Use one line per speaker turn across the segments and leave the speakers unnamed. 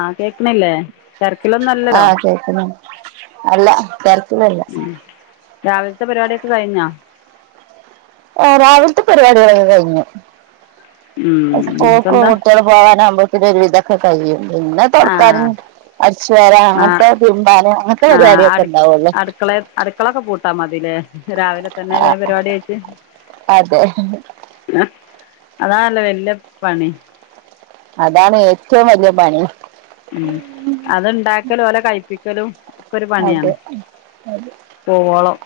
ആഹ് കേക്ക്ണില്ലേ തെരക്കിലൊന്നും അല്ലലോ
തന്നെ അല്ല തെരക്കില് അല്ല
ഉം രാവിൽത്തെ പരിപാടിയൊക്കെ കഴിഞ്ഞൊ
ആഹ് രാവിൽത്തെ പരിപാടികളൊക്കെ കഴിഞ്ഞു.
ഉം
ഉസ്കൂൾക്ക്
ഇപ്പെന്താ
കുട്ടിയെളൊ പോകാനാവുമ്പോഴത്തക്ക് ഒരു വിധൊക്കെ കഴിയും പിന്നെ തൊടക്കാനും
ആഹ്
അട്ച്ചേര
ആഹ്
അങ്ങൻത്തെ തിരുമ്പാന് അങ്ങൻത്തെ പരിപാടിയൊക്കെ ഉണ്ടാവുള്ളൂ
അടുക്കളെ അടുക്കളൊക്കെ പൂട്ടാ മതിലേ രാവിലെ തന്നെ വേം പരിപാടി കഴിച്ച്
അതെ
[unintelligible] അതാണല്ല വല്യ പണി
അതാണ് ഏറ്റവും വല്ല്യ പണി
ഉം അത്ണ്ടാക്കലും ഓലെ കഴി പ്പിക്കലും ഒക്കെ ഒരു
അതെ
പണിയാണ് പോവോളം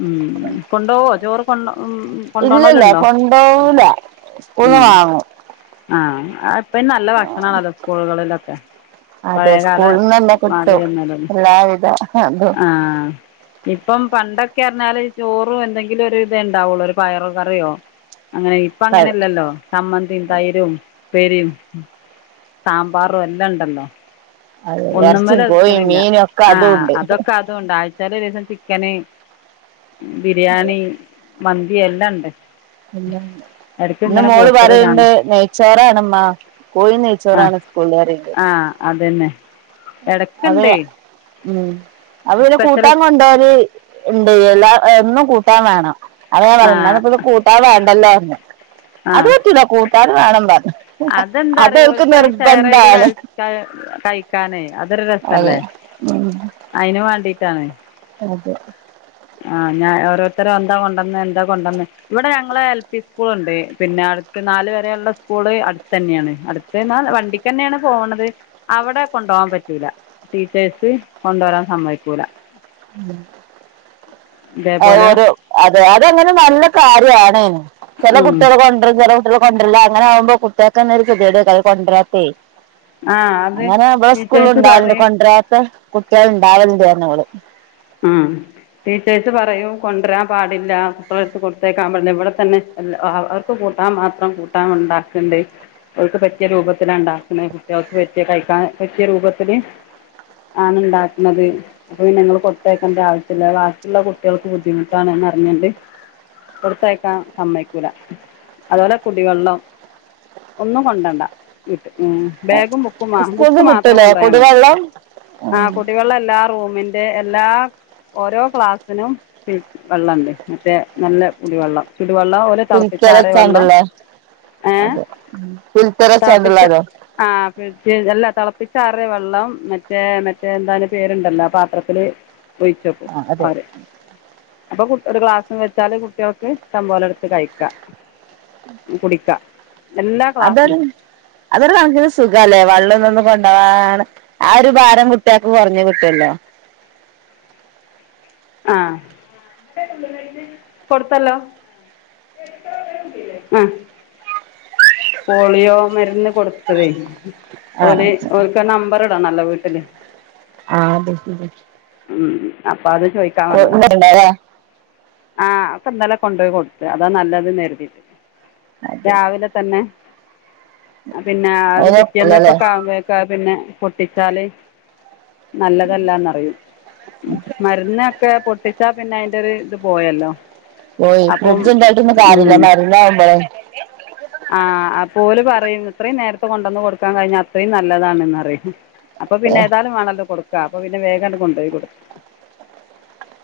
ഉം കൊണ്ടോവോ ചോറ് കൊണ്ട ഉം
ഇല്ലല്ല
കൊണ്ടോണോലുണ്ടോ
കൊണ്ടോവൂല സ്കൂൾന്ന് വാങ്ങും
ആഹ് അത് ഇപ്പ അയിന് നല്ല ഭക്ഷണാണല്ലോ സ്കൂളുകളിലൊക്കെ പഴയ
അതെ
കാല
സ്കൂൾന്നന്നെ കിട്ടും
മാതിരി ഒന്നും അല്ലല്ലോ
എല്ലാവിധ അതും
ആഹ് ഇപ്പം പണ്ടൊക്കെറിഞ്ഞാല് ചോറും എന്തെങ്കിലും ഒരു ഇത് ഉണ്ടാവുള്ളൂ ഒരു പയറ് കറിയോ അങ്ങനെയി ഇപ്പ
ക
അങ്ങനെയല്ലല്ലോ ചമ്മന്തിം തൈരും ഇപ്പേരിം സാമ്പാറും എല്ലം ഇൻ ക്കണ്ടൊ
അത് ഇറച്ചിയും കോഴിയും
ഒന്നുമ്മെല്ക്കിണ്ല്ല
മീനും ഒക്കെ അതും
ആഹ്
ഉണ്ട്
അതൊ ക്കതൂണ്ട് ആഴ്ചയിൽ ഒരുസം ചിക്കന് ബിരിയാണി മന്തി എല്ലാം ഇണ്ട്
എല്ലാണ്ട് ഇന്ന് മോള്
പോസ്റ്ററ്
പറയണ്ട്
കാണും
നെയ്ച്ചോറാണമ്മ കോയി
ആ
നെയ്ച്ചോറാണ് സ്കൂൾല് പറയ്ണ്ട്
ആ അതന്നെ
അപ്പ
ഇടയ്ക്കുണ്ടേ
ഞ്ഞാ ഉം അപ്പപിന്നെ
സ്പെഷ്യല്
കൂട്ടാൻ കൊണ്ടെവല് ഇണ്ട് എല്ലാം എന്നും കൂട്ടാൻ വേണം അത ഞാൻ
ആ
പറഞ്ഞ ഇന്നാ ഇപ്പത് കൂട്ടാൻ വേണ്ടല്ലോർഞ്ഞ് അത്പറ്റൂല കൂട്ടാൻ വേണംപർഞ്ഞ്
അതെന്താറ ഓൽകഹ് ഷെയറെയ്ത് ക കഴിക്കാനേ അതൊരു
അതെ
രസല്ലേ
ഉം
അയിന് വാണ്ടീട്ടാണ്
അതെ
ആഹ് ഞാൻ ഓരോരുത്തരും എന്താ കൊണ്ടന്ന എന്താ കൊണ്ടുന്ന ഇവിടെ ഞങ്ങള് എൽ പി സ്കൂൾ ഉണ്ട് പിന്നെ അടുത്ത് നാല് വരെയുള്ള സ്കൂള് അടുത്തന്നെയാണ് അടു ത്ന്നാ വണ്ടിക്കന്നേണ് പോണത് അവിടെ കൊണ്ടകാൻ പറ്റൂല ടീച്ചേഴ്സ് കൊണ്ടരാൻ സമ്മയ്‌ക്കൂല
അഹ്
ഇതേപോലെ
ഒരു അതെ അതങ്ങനെ നല്ല കാര്യാണേനും ചെല
ഉം
കുട്ട്യള് കൊണ്ടരും ചില കുട്ട്യൾ കൊണ്ടര്ല്ല അങ്ങനെ ആകുമ്പോ കുട്ട്യേക്കെന്ന ഒരു കെതീടേകാര കൊണ്ടരാത്തെ
ആ അത്
അങ്ങനെ ഇവളെ സ്കൂളും
ടീച്ചേഴ്സ്
ഉണ്ടാവലണ്ട്
പറയും
കൊണ്ടരാത്ത കുട്ട്യേള്ണ്ടാവൽണ്ട് പർഞ്ഞു ഓള്
ഉം ടീച്ചേഴ്സ് പറയും കൊണ്ടരാൻ പാടില്ല കുട്ടളെടുത്ത് കൊടുത്തേക്കാകൻ പാടില്ല ഇവിടെത്തന്നെ എ അവർ ക്കു കൂട്ടാൻ മാത്രം കൂട്ടാൻ ഉണ്ടാക്കണ്ട് ഓൽക്ക് പറ്റിയ രൂപത്തിലാണ്ടാക്കണേ കുട്ട്യേൾക്ക് പറ്റിയ കഴിക്കാൻ പറ്റിയ രൂപത്തില് ആണ് ഉണ്ടാക്ക്ണത് അപ്പൊ പിന്നെ ഇങ്ങള് കൊട് തേക്കണ്ട ആവശ്യല്ല ബാക്കിള്ള കുട്ട്യേൾക്ക് ബുദ്ധിമുട്ടാണ്ന്ന് അറിഞ്ഞണ്ട് കൊടുത്തയക്കാ സമ്മയ്ക്കൂല അതുപോലെ കുടിവെള്ളം ഒന്നും കൊണ്ടവണ്ട വിട്ട് ഉം ബാഗും ബുക്കും ബുക്ക്
സ്കൂളിൽ
മാത്രം
കിട്ടൂലേ
കൊണ്ടയാൽ മതി
കുടിവെള്ളം ഉം
ആഹ് കുടിവെള്ള എല്ലാ റൂമിന്റെ എല്ലാ ഓരോ ക്ലാസ്സിനും വെള്ളണ്ട് മറ്റേ നല്ല കുടിവെള്ളം ചുടുവെള്ളം ഓലെ തളപ്പിച്ച് ആറിയ വെള്ളം ഏ
അതെ ഉം ഫിൽറ്ററചാണ്ട്ള്ളതോ
ആഹ് ഫ്രിഡ്ജ് അല്ല തിളപ്പിച്ചാറ വെള്ളം മറ്റേ മറ്റേ എന്താണ് പേരുണ്ടല്ലോ പാത്രത്തില് ഒഴിച്ചക്കും
ആ അതെ
ആരെ അപ്പൊ കു ഒരു ഗ്ലാസും വെച്ചാല് കുട്ട്യൾക്ക് ഷ്ടമ്പോലം എടുത്ത് കഴിക്കാം കുടിക്ക
അതൊരു അതൊരു കണക്കിന് സുഖാല്ലേ വെള്ളംതൊന്നും കൊണ്ടവാതെ ആ ഒരു ഭാരം കുട്ട്യേക്ക് കുറഞ്ഞു കിട്ടുല്ലോ
ആഹ് കൊടുത്തല്ലോ ആ പോളിയോ മരുന്ന് കൊടുത്തതേ
ആ
ഓര്
അതെ
ഓൽക്ക നമ്പർ ഇടണല്ലോ വീട്ടില്
ആഹ് ബക്കി ബക്കി
ഉം അപ്പൊ അത് ചോയ്ക്കാൻ വന്നാ
ഉണ്ടാല
ആഹ് ഒക്കെന്നലെ കൊണ്ടൊയി കൊട്ത്ത് അതാ നല്ലത് നേരുതിയിട്ട്
അതെ
രാവിലെ തന്നെ പിന്നെ അത്
അതിനൊക്കില്ലല്ലേ
പിറ്റേന്നൊക്കെക്കാവുമ്പയേക്ക് അത് പിന്നെ പൊട്ടിച്ചാല് നല്ലതല്ലാന്നറിയും മരന്നക്കെ പൊട്ടിച്ചാ പിന്നെ അതിന്റെ ഒരു ഇത് പോയല്ലോ അപ്പം
ഓയിന്തായിട്ടൊന്നല്ല
ഉം
മരുന്നാവുമ്പോഴേ
ആഹ് പോല പറയും ഇത്രയും നേരത്തെ കൊണ്ടുവന്ന് കൊടുക്കാൻ കഴിഞ്ഞാ അത്രയും നല്ലതാണെന്ന് അറിയും അപ്പൊ പിന്നെ ഏതാലും വേണല്ലോ കൊടുക്കുക അപ്പൊ പിന്നെ വേഗംണ്ട കൊണ്ടുപോയി കൊടുക്ക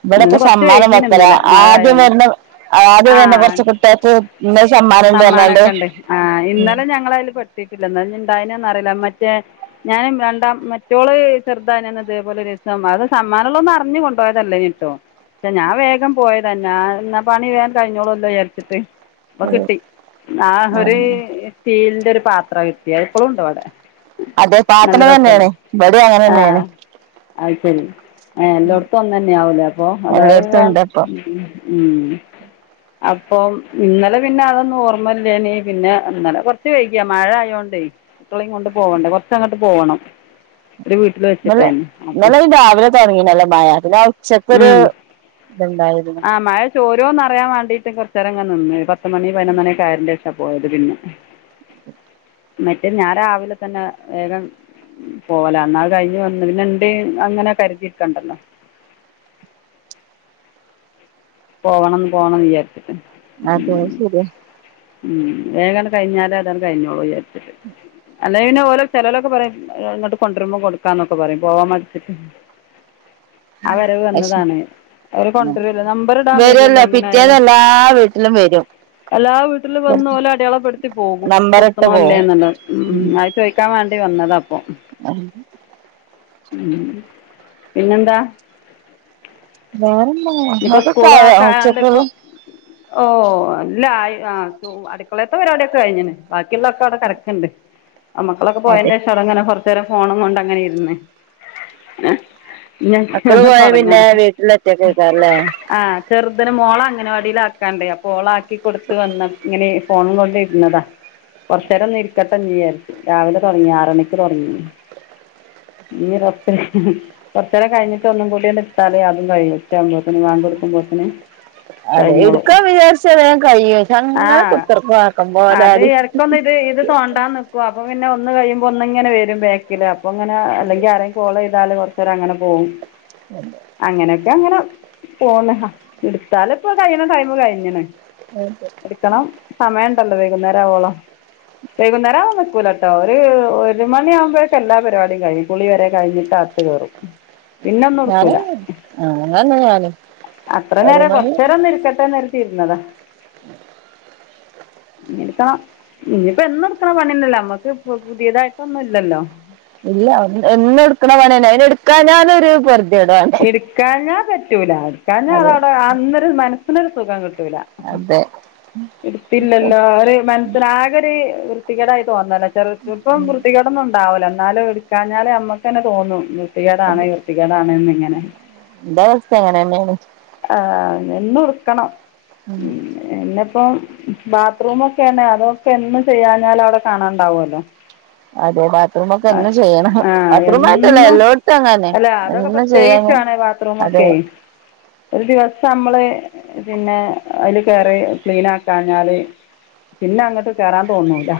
ഇവിടെക്കെ സമ്മാനം വത്ര
ഇന്നലെ മഴ
ആദ്യം
ആയോണ്ട്
വരണം ആ അത് തന്നെ കുറച്ച
ആഹ്
കുട്ടികട്ട്ന്ന സമ്മാനുണ്ട്ല്ലണ്ട് [unintelligible]
ണ്ടേ ആ ഇന്നലെ ഞങ്ങള അതില് പെട്ടട്ടില്ല ഇണ്ടായനന്നന്ന് അറിയില്ല മറ്റേ ഞാനും രണ്ടാം മറ്റോള് ചെറുത ഞാ ഇതേപോല രസ അത് സമ്മാനമ ഒന്ന് അറിഞ്ഞു [unintelligible] അതല്ലേ ട്ടോ പ ഞാൻ വേഗം പോയതന്നാ എന്നാ പണി വേൻ കഴിഞ്ഞോളല്ലോ വിചരിച്ചിട്ട് അപ്പൊ
ഇത്
കിട്ടി ആ ഒരു സ്റ്റേലിന്റെ ഒരു പാത്ര കിട്ടിയ ഇപ്പോളും ഉണ്ടോ അവിടെ
അതെ
നല്ല
[unintelligible]
രസമല്ലേ
തന്നെയാണ് വടി അങ്ങനെ തന്നെയാണ്
ആഹ് അത് ശരി ആ എല്ലായിടത്തും ഒന്ന തന്നെ ആവലേ അപ്പൊ അത
എല്ലായിടത്തും ഉണ്ട് അപ്പൊ
ഉം അപ്പൊ ഇന്നലെ പിന്നെ അതൊന്നും ഓർ അമ്മല്ലേ പിന്നെന്നലെ കൊറച്ച് കഴിക്ക മഴ ആയോണ്ടേ മക്കളയും കൊണ്ട് പോണ്ടേ കുറച്ചങ്ങോട്ട് പോകണം [unintelligible]
ല്ലെ
അപ്പൊ
ഇല്ലെ രാവിലെ തുടങ്ങ നല്ല മഴത്തിന്െ ഉച്ചക്കൊരു
ഉം
ഇത്ണ്ടായിരുന്നു
പ ഓരോന്ന്റിയൻ വണ്ടിയിട്ട് കുറു നേരംങ്ങങ് നിന്ന പത്ത് മണി പതിനൊന്നണൊെ ആയൻന്റെ രേഷാ പോയത് പിന്നെ മറ്റേ ഞാൻ രാവിലെ തന്നെ വേഗം പോല എന്നാ കഴിഞ്ഞ് വന്നു പിന്നെ എണ്ട് അങ്ങനെ കരുതിയിക്കണ്ടല്ലോ പോകണംന്ന് പോകണം വിചാരിച്ചിട്ട്
അതെ ശരി
ഉം വേഗനം കഴിഞ്ഞാലേ അതെ കഴിഞ്ഞോളൂ
ഉം
അല്ല പിന്നെ ഓരോ ചിലവലൊക്കെ പറയും അങ്ങട്ട് കൊണ്ടുവരുമ്പോ കൊടുക്കാന്നൊക്കെ പറയും പോവാൻ മറ്റിച്ചിട്ട് ആ വരവ്
പക്ഷെ
വന്നതാണ് അവര് കൊണ്ടുവരല്ല നമ്പർ ഇടാൻ
വരുംല്ല
വരുമല്ലോ
പിറ്റേന്ന എല്ലാ വീട്ടിലും വരും
അല്ല വീട്ടില് വന്ന പോലെ അടയാളപ്പെടുത്തി പോകും
നമ്പർ ഇട്ട്
കൊടുത്തണോല്ലേ
പോവും
എന്നല്ല ഉ ചോദിക്കാൻ വേണ്ടി വന്നത് അപ്പൊ
ഉ [unintelligible]
പിന്നെന്താ ഇനിയിപ്പോ
[unintelligible]
ഓഹ് അല്ല ആയി അടുക്കളയത്തെ പരിപടൊക്കെ കഴിഞ്ഞന് ബാക്കിയുള്ളൊക്കെ അവിടെ കിടക്കണ്ട് അമ്മക്കളൊക്കെ
അതെ
പോയന്റെേഷം അട ഇങ്ങനെ കൊറച്ച നേരം ഫോണും കൊണ്ട് അങ്ങനെ ഇരുന്ന്
അക്കാള്
ഒന്ന്
പോയ പിന്നെ വീട്ടില് ഒറ്റക്ക് നിൽക്കാം അല്ലെ
ആഹ് ചെറുതന് മോള അങ്ങനെ വടിൽ ആക്കാണ്ടേ അപ്പ ഓള ആക്കി കൊടുത്ത വന്ന ഇങ്ങനെ ഫോൺ കൊണ്ട ഇരുന്നതാ കുറച്ച നേരം നി ഇരിക്കട്ടെചാരിച്ചു രാവിലെ തുടങ്ങി ആറ മണിക്ക് തുടങ്ങി ഇനിറൊപ്പ കൊറച്ചരം കഴിഞ്ഞിട്ട് ഒന്നും കൂടിയന്ന ഇത്താലേ അതും കഴിയൂ [inaudible]
അതെ എടുക്കാൻ വിചാരിച്ചൻ കഴിയും
ആ
ങ്ങനെ കുത്തിറക്ക ആക്കുമ പോല
അത്
അടി
ഇടയ്ക്കൊന്ന് ഇത് തോണ്ടാൻ നക്കുവ അപ്പൊ പിന്നെ ഒന്ന് കഴിയുമ്പോ ഒന്നിങ്ങനെ വരും ബേക്കില് അപ്പ അങ്ങനെ അല്ലെങ്കി ആരെ ഫളോ ചെയ്താല് കുറച്ചര അങ്ങനെ പോകും
[unintelligible]
അങ്ങനെയൊക്കെ അങ്ങനെ പോന്ന് ഹ എടുത്താല് ഇപ്പൊ കയ്യിണ ടൈമ് കഴിഞ്ണ് എടുക്കണം സമയണ്ടല്ലോ വൈകുന്നേരം ആവവോളോ വൈകുന്നേരം ആവാ നക്കൂലട്ടോ ട്ടോ ഒര് ഒര് മണിയാകുമ്പോഴേക്കെ എല്ലാ പരിപാടിയും കഴയു കുളി വരെ കഴിഞ്ഞിട്ട് അഅത് കയറും പിന്നെ ഒന്നും എടുക്കില്ല
ഞാനങ്ങനെ അങ്ങൻന്നെ ഞാനു
അത്ര നേര കൊറചേരം ഒന്ന് ഇരിക്കട്ടെ നര്തി ഇരുന്നതാ
ഉ [inaudible]
ഇനി എടുക്കണം ഇനിയിപ്പോ എന്നും എടുക്കണ പണിന്നെല്ല നമ്മക്ക് പുതിയതായിട്ടൊന്നും ഇല്ലല്ലോ
ഇല്ല എന്നു എടുക്ണ പണിന്നെ അയിന് എടുക്കാൻ ഞാലൊരു പൊർദ്യടാ
എടുക്കാഞ്ഞാ പറ്റൂല എടുക്കാഞ്ഞാ
അതെ
അതവിടെ അന്നൊരു മനസ്സിനൊരു സുഖം കിട്ടൂല
അതെ
എടുത്തില്ലല്ലോ അവര് മനസ്സിനാ നോര് വൃത്തികേടായി തോന്നല ചെൽ ഇപ്പം വൃത്തികേടൊന്നും ണ്ടാവൂല എന്നാലും എടുക്കാഞ്ഞാലേമ്മക്കന്നെ തോന്നും വിർത്തിക്കേടാണ് വൃത്തികേടാണ്ന്ന് ഇങ്ങനെ
ന്റെവസ്ഥ അങ്ങനെന്നെണ്
ആഹ നിന്ന് ഉടുക്കണം
ഉം
എന്നപ്പം ബാത്റൂമൊക്കെന്നെ അതൊക്കെ എന്ന് ചെയ്യാഞ്ഞാല് അവിടെ കാണാണ്ടാവൊല്ലോ
അതെ ബാത്റൂം ഒക്കെ എന്നും ചെയ്യണം
ആഹ്
ബാത്റൂം ആയിട്ടല്ല
എന്നും
എല്ലായിടത്തും അങ്ങനെ
അല്ല അതൊക്കെ
എന്നും ചെയ്യാൻ ഞാൻ
പ്രത്യേകിച്ചണെ ബാ
അതെ
ത്രുമൊക്കെ ഒരു ദിവസം നമ്മള് പിന്നെ അതില് കേറി ക്ലീൻ ആക്കാഞ്ഞാല് പിന്നെ അങ്ങട്ട് കേറാൻ തോന്നൂല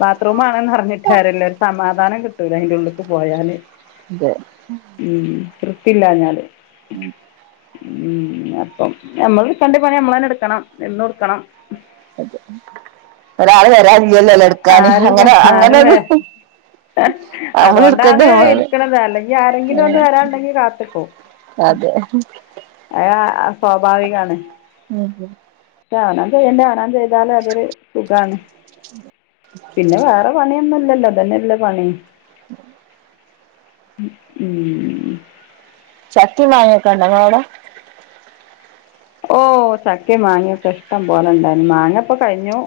ബാത്റൂമാണെന്ന് അറിഞ്ഞിട്ടാര്യല്ല ഒരു സമാധാനം കിട്ടൂല്ല അയിന്റെ ള്ളിക്ക് പോയാല്
തെ
ഉം വൃത്തില്ലഞ്ഞാല്
ഉം
ഉം അപ്പം നമ്മള്ട്കണ്ട്യ പണി നമ്മളന്നെ എടുക്കണം എന്നും എടുക്കണം
[unintelligible] ഒരാള് വരാല്ല്യല്ലോലേ എടുക്കാന് അങ്ങനെ അങ്ങനെത്
അതോണ്ടാണ്
നമ്മള്
ഇരിക്കണത് അല്ലെങ്കി ആരെങ്കിലും
ഉം,
ഒന്ന് വരാാനുണ്ടെങ്കി കാത്തിക്കും
അതെ
അയാ സ്വാഭാവികാണ്
ഉം
അവ്നാം ചെയ്യണ്ട്യ ആനാം ചെയ്താല് അതൊരു സുഖാണ്
ഉ [inaudible]
പിന്നെ വേറെ പണിയൊന്നും ഇല്ലല്ലോ തന്നല്ല പണി ഉം ഉം
ചക്കി മാങ്ങി ഒക്കെണ്ടൊ ങ്ങളോടെ
ഓഹ് ചക്ക മാങ്ങിയൊക്കെ ഇഷ്ടം പോലെ ഇണ്ടായിരുന്നു മാങ്ങപ്പോ കഴിഞ്ഞു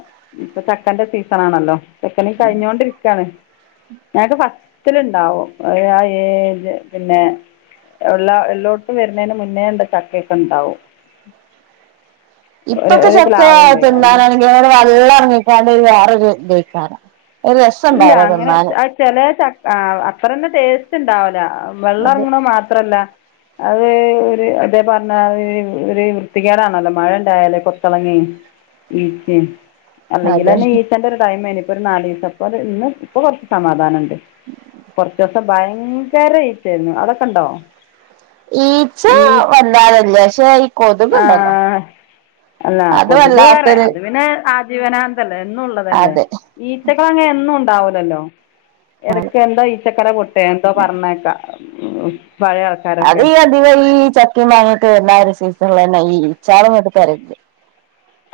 ഇപ്പൊ ചക്കന്റെ സീസൺ ആണല്ലോ ചെക്കൻീ കഴിഞ്ഞോണ്ടിരിക്കാണ് ഞക്ക് ഫസ്റ്റിലിണ്ടാവും അഹ് ഏജ് പിന്നെ ഉള്ള എള്ളോട്തും വരുന്നയ്ന്റെ മുന്നേ എണ്ട് ചക്കയൊക്കെണ്ടാവും ഉ
ഇപ്പൊക്കെ ചെക്ക തിന്നാനാണെങ്കിൽ [unintelligible] വള്ളം ഇറങ്ങിക്കാണ്ട് വേറെര് തയിക്കാര ഒരു രസംണ്ടാഉല തിന്നാന്
ചെലെ ച ആ അത്രന്നെ ടേസ്റ്റ് ഇണ്ടാവുല. വെള്ളം
അത്
എറങ്ങണ മാത്രല്ല. അത് ഒര് അത് പറഞ്ഞാ ഒരു വൃത്തികേടാണല്ലോ മഴ ഇണ്ടായാലേ കൊത്തളങ്ങിം [unintelligible]
അതെ
അല്ലെങ്കിലെന്നെ ഈച്ചെന്റെ ഒരു ടൈ മേനി ഇപ്പൊരു നാലീസം. ഇപ്പര് ഇന്ന് ഇപ്പൊ കൊറ്ച്ച് സമാധാനണ്ട്. കൊറ്ച്ചൂസം ഭയങ്കര ഈച്ചേര്ന്നു ഔടൊക്കെ ഇണ്ടോ
ഈച്ച വല്ലാതല്ല പക്ഷെ ഈ കൊത് ഇണ്ടല്ലോ.
ആഹ് അല്ല കൊതുകേറെ അത് പിന്നെ ആജീവന ല്ല എന്നൂള്ളതല്ലെ.
അതെ
ഈച്ചകളങ്ങെനെ എന്നും ഇണ്ടാവൂലല്ലോ എടക്ക് എന്തോ ഈച്ചക്കര പൊട്ടേ എന്തോ പറ്ഞ്ഞേക്ക പഴേയ [unintelligible]
അത് ഈ അധികം ഈ ചക്കിം മാങ്ങിട്ട് വരുന്ന ഒരു സീസണിലെന്നെ ഈ ഇച്ചാളും ഇങ്ങട്ട് പെരുകും.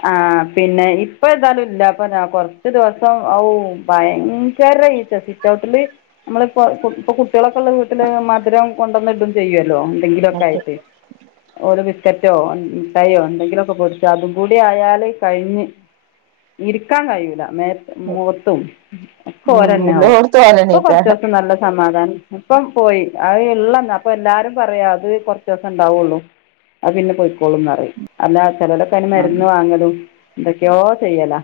ആ പിന്നെ ഇപ്പ ഏതാലും ഇല്ല. അപ്പൊ കൊറ്ച്ച് ദിവസം ഔ ഭയങ്കര ഈച്ച റ്റൗട്ടില് നമ്മള് ഇപ്പ [unintelligible] കുട്ട്യേളൊക്കെള്ള വീട്ട്ല് മധുരം കൊണ്ടന്നിടും ചെയ്യല്ലോ എന്തെങ്കിലൊക്കെ
എന്നിട്ട്
ആയിട്ട് ഓരോ ബിക്കറ്റോ മിഠായോ എന്തെങ്കിലൊക്കെ പൊടിച്ചാലും. കൂടി ആയാല് കഴിഞ്ഞ്. ഇരിക്കാൻ കയൂല [unintelligible] മോത്തും ഒക്കെ
ഉം
ഓരെന്നാവും.
എല്ലോട്ത്തും
ഇപ്പൊ
ഓലെന്നെയ്ക്കാരം
കൊറ്ച്ചൂസം നല്ല സമാധാനം. ഇപ്പം പോയി അത് ഇള്ളെന്ന അപ്പ എല്ലാരും പറയാ. അത് കൊറ്ച്ചൂസം ഇണ്ടാവൊള്ളു. അത് പിന്നെ പൊയിക്കോളുംന്ന് പറയും. അല്ലാ ചെല [unintelligible] ക്കന്
ഉം
മരുന്ന് വാങ്ങലും എന്തൊക്ക്യാെ ചെയ്യല.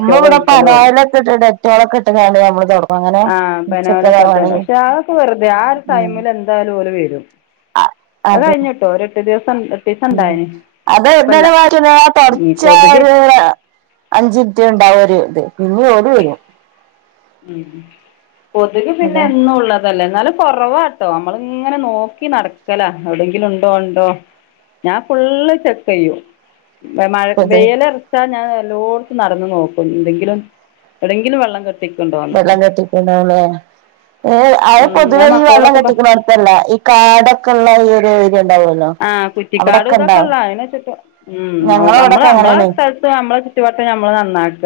നമ്മൾ ഇവിടെ പനായിലൊക്കെ ഇട്ട് ഡെറ്റോള ഒക്കെ ഇട്ട്ങ്ങാണ് നമ്മള് തൊടക്കും അങ്ങനെ ചെക്കതവാണ്
ശാളൊക്ക വെറുതെ ആ ഒര് ടൈമിൽ എന്ത എന്തായലും ഓല് വെരും.
അ
അത്
അതെ
കഴിഞ്ഞ്ട്ടോ ഒര് എട്ട് ദിവസം എട്ടീസം ഇണ്ടായിനി.
അത് ഇതു [unintelligible] വരുന്ന
കൊതുക്
തൊടച്ചേരുവ [unintelligible] അഞ്ചിൻറ്റ് ഇണ്ടാവും ഒരു ഇത് പിന്നി ഓല് വെരും.
ഉം കൊത്ക് പിന്നെ
അതാ
എന്നും ഉള്ളതല്ലേ ഇന്നാലും. കൊറവാട്ടോ. നമ്മള് ഇങ്ങനെ നോക്കി നടക്കല. എവിടെങ്കിലും ഇണ്ടോ ഇണ്ടോ. ഞാൻ ഫുള്ള് ചെക്ക് ചെയ്യും. മഴ
ഇത്
വെയ്ലറ് ഞാൻ എല്ലോട്ത്തും നടന്നു നോക്കും. എന്തെങ്കിലും യൊവ്ടെങ്കിലും വെള്ളം കെട്ട്
വെള്ളം കെട്ടിക്ക്ണലെ ഏഹ് അത്
ഉം ഞാൻ
പൊതുവെ ഈ വെള്ളം
മക്കളോടൊക്കെ പ
കെട്ടിക്ക്ണ ല്ല ഈ കാടൊക്കെ ഇള്ള ഈ ഒരു ഉണ്ടാവൊല്ലോ.
ആഹ് കുറ്റിക്കാടു ഇതൊക്കെ ഇള്ള അയ്ന [unintelligible] നമ്മള്
ഞങ്ങളവിടൊക്കെ
നമ്മളെ
അങ്ങനെയാണ്
സ്ഥ നമ്മളെ ചുറ്റു വട്ടം നമ്മള് നന്നാക്ക.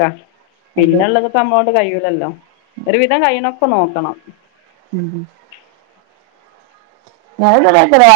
അത്
പിന്നെ ഇള്ളത്. നമ്മോണ്ട് കഴൂലല്ലോ. ഒരുവിധം കഴിണൊക്കെ നോക്കണം.
ഉം ഉം [unintelligible]